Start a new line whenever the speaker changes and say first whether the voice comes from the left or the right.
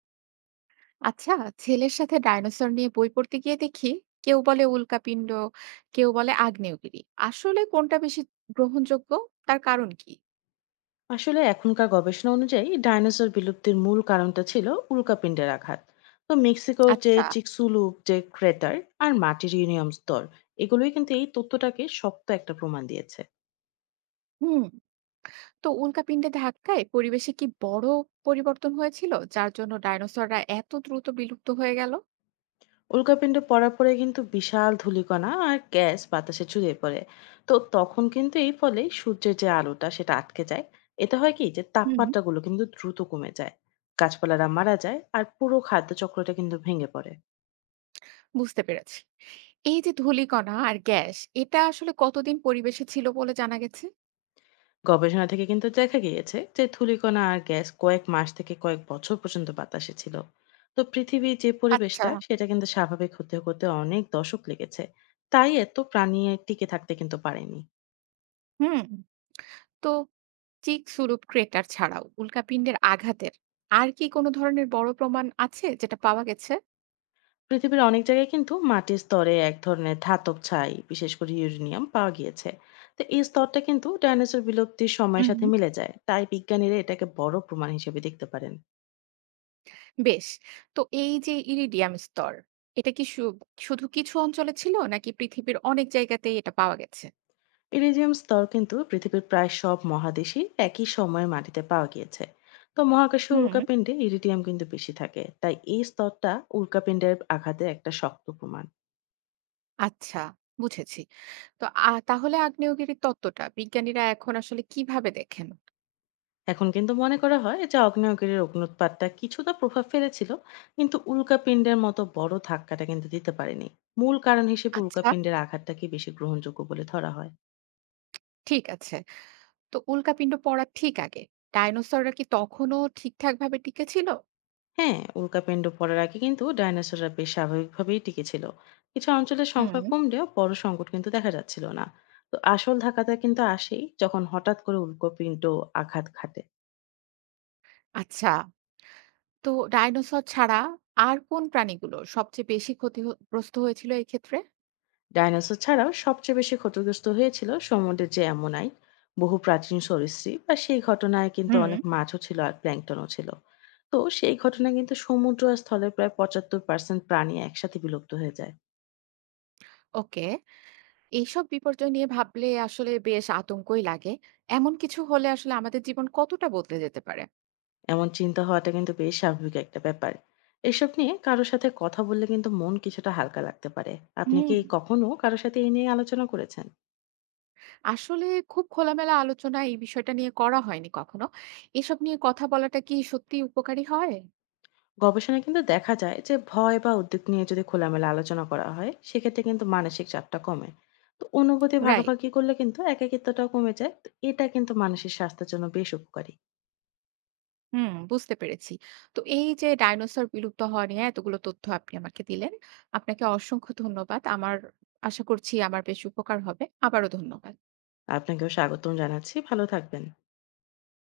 right: আচ্ছা। ছেলের সাথে ডাইনোসর নিয়ে বই পড়তে গিয়ে দেখি কেউ বলে উল্কাপিণ্ড, কেউ বলে আগ্নেয়গিরি। আসলে কোনটা বেশি গ্রহণযোগ্য? তার কারণ কি?
left: আসলে এখনকার গবেষণা অনুযায়ী ডাইনোসর বিলুপ্তির মূল কারণটা ছিল উল্কাপিণ্ডের আঘাত। তো মেক্সিকোর যে
right: আচ্ছা।
left: চিকসুলুপ যে ক্রেটার আর মাটির ইউনিয়াম স্তর, এগুলোই কিন্তু এই তথ্যটাকে শক্ত একটা প্রমাণ দিয়েছে।
right: হুম। তো উল্কাপিণ্ডে ধাক্কায় পরিবেশে কি বড় পরিবর্তন হয়েছিল যার জন্য ডাইনোসররা এত দ্রুত বিলুপ্ত হয়ে গেল?
left: উল্কাপিণ্ড পড়ার পরে কিন্তু বিশাল ধূলিকণা আর গ্যাস বাতাসে ছড়িয়ে পড়ে। তো তখন কিন্তু এই ফলে সূর্যের যে আলোটা সেটা আটকে যায়। এটা হয় কি যে
right: হুম।
left: তাপমাত্রাগুলো কিন্তু দ্রুত কমে যায়, গাছপালারা মারা যায় আর পুরো খাদ্য চক্রটা কিন্তু ভেঙে পড়ে।
right: বুঝতে পেরেছি। এই যে ধূলিকণা আর গ্যাস, এটা আসলে কতদিন পরিবেশে ছিল বলে জানা গেছে?
left: গবেষণা থেকে কিন্তু দেখা গিয়েছে যে ধূলিকণা আর গ্যাস কয়েক মাস থেকে কয়েক বছর পর্যন্ত বাতাসে ছিল। তো পৃথিবীর যে
right: আচ্ছা।
left: পরিবেশটা সেটা কিন্তু স্বাভাবিক হতে হতে অনেক দশক লেগেছে। তাই এত প্রাণী টিকে থাকতে কিন্তু পারেনি।
right: হুম। তো চিকস্বরূপ ক্রেটার ছাড়াও উল্কাপিন্ডের আঘাতের আর কি কোনো ধরনের বড় প্রমাণ আছে যেটা পাওয়া গেছে?
left: পৃথিবীর অনেক জায়গায় কিন্তু মাটির স্তরে এক ধরনের ধাতব ছাই, বিশেষ করে ইউরেনিয়াম পাওয়া গিয়েছে। তো এই স্তরটা কিন্তু ডাইনোসর বিলুপ্তির সময়ের
right: হুম
left: সাথে
right: হুম।
left: মিলে যায়, তাই বিজ্ঞানীরা এটাকে বড় প্রমাণ হিসেবে দেখতে পারেন।
right: বেশ। তো এই যে ইরিডিয়াম স্তর, এটা কি শুধু কিছু অঞ্চলে ছিল নাকি পৃথিবীর অনেক জায়গাতেই এটা পাওয়া গেছে?
left: ইরিডিয়াম স্তর কিন্তু পৃথিবীর প্রায় সব মহাদেশেই একই সময়ে মাটিতে পাওয়া গিয়েছে। তো মহাকাশীয়
right: হুম।
left: উল্কাপিণ্ডে ইরিডিয়াম কিন্তু বেশি থাকে, তাই এই স্তরটা উল্কাপিণ্ডের আঘাতে একটা শক্ত প্রমাণ।
right: আচ্ছা। বুঝেছি। তো তাহলে আগ্নেয়গিরির তত্ত্বটা বিজ্ঞানীরা এখন আসলে কিভাবে দেখেন?
left: এখন কিন্তু মনে করা হয় যে আগ্নেয়গিরির অগ্নুৎপাতটা কিছুটা প্রভাব ফেলেছিল, কিন্তু উল্কাপিণ্ডের মতো বড় ধাক্কাটা কিন্তু দিতে পারেনি। মূল কারণ হিসেবে
right: আচ্ছা,
left: উল্কাপিণ্ডের আঘাতটাকে বেশি গ্রহণযোগ্য বলে ধরা হয়।
right: ঠিক আছে। তো উল্কাপিন্ড পড়ার ঠিক আগে ডাইনোসররা কি তখনও ঠিকঠাক ভাবে টিকে ছিল?
left: হ্যাঁ, উল্কাপিণ্ড পড়ার আগে কিন্তু ডাইনোসররা বেশ স্বাভাবিকভাবেই টিকেছিল। কিছু অঞ্চলের সংখ্যা
right: হুম।
left: কমলেও বড় সংকট কিন্তু দেখা যাচ্ছিল না। তো আসল ধাক্কাটা কিন্তু আসেই যখন হঠাৎ করে উল্কাপিণ্ড আঘাত ঘাটে।
right: আচ্ছা। তো ডাইনোসর ছাড়া আর কোন প্রাণীগুলো সবচেয়ে বেশি ক্ষতিগ্রস্ত হয়েছিল এই ক্ষেত্রে?
left: ডাইনোসর ছাড়াও সবচেয়ে বেশি ক্ষতিগ্রস্ত হয়েছিল সমুদ্রের যে অ্যামোনাইট, বহু প্রাচীন সরীসৃপ বা সেই ঘটনায় কিন্তু
right: হুম।
left: অনেক মাছও ছিল আর প্ল্যাঙ্কটনও ছিল। তো সেই ঘটনা কিন্তু সমুদ্র আর স্থলের প্রায় 75% প্রাণী একসাথে বিলুপ্ত হয়ে যায়।
right: ওকে, এইসব বিপর্যয় নিয়ে ভাবলে আসলে বেশ আতঙ্কই লাগে। এমন কিছু হলে আসলে আমাদের জীবন কতটা বদলে যেতে পারে?
left: এমন চিন্তা হওয়াটা কিন্তু বেশ স্বাভাবিক একটা ব্যাপার। এসব নিয়ে কারো সাথে কথা বললে কিন্তু মন কিছুটা হালকা লাগতে পারে। আপনি কি
right: হুম।
left: কখনো কারো সাথে এই নিয়ে আলোচনা করেছেন?
right: আসলে খুব খোলামেলা আলোচনা এই বিষয়টা নিয়ে করা হয়নি কখনো। এসব নিয়ে কথা বলাটা কি সত্যিই উপকারী হয়?
left: গবেষণায় কিন্তু দেখা যায় যে ভয় বা উদ্বেগ নিয়ে যদি খোলামেলা আলোচনা করা হয়, সেক্ষেত্রে কিন্তু মানসিক চাপটা কমে। তো অনুভূতি
right: রাইট।
left: ভাগাভাগি করলে কিন্তু একাকিত্বটাও কমে যায়। তো এটা কিন্তু মানুষের স্বাস্থ্যের জন্য বেশ উপকারী।
right: হুম, বুঝতে পেরেছি। তো এই যে ডাইনোসর বিলুপ্ত হওয়া নিয়ে এতগুলো তথ্য আপনি আমাকে দিলেন, আপনাকে অসংখ্য ধন্যবাদ। আমার আশা করছি আমার বেশ উপকার হবে। আবারও ধন্যবাদ।
left: আপনাকেও স্বাগতম জানাচ্ছি। ভালো থাকবেন।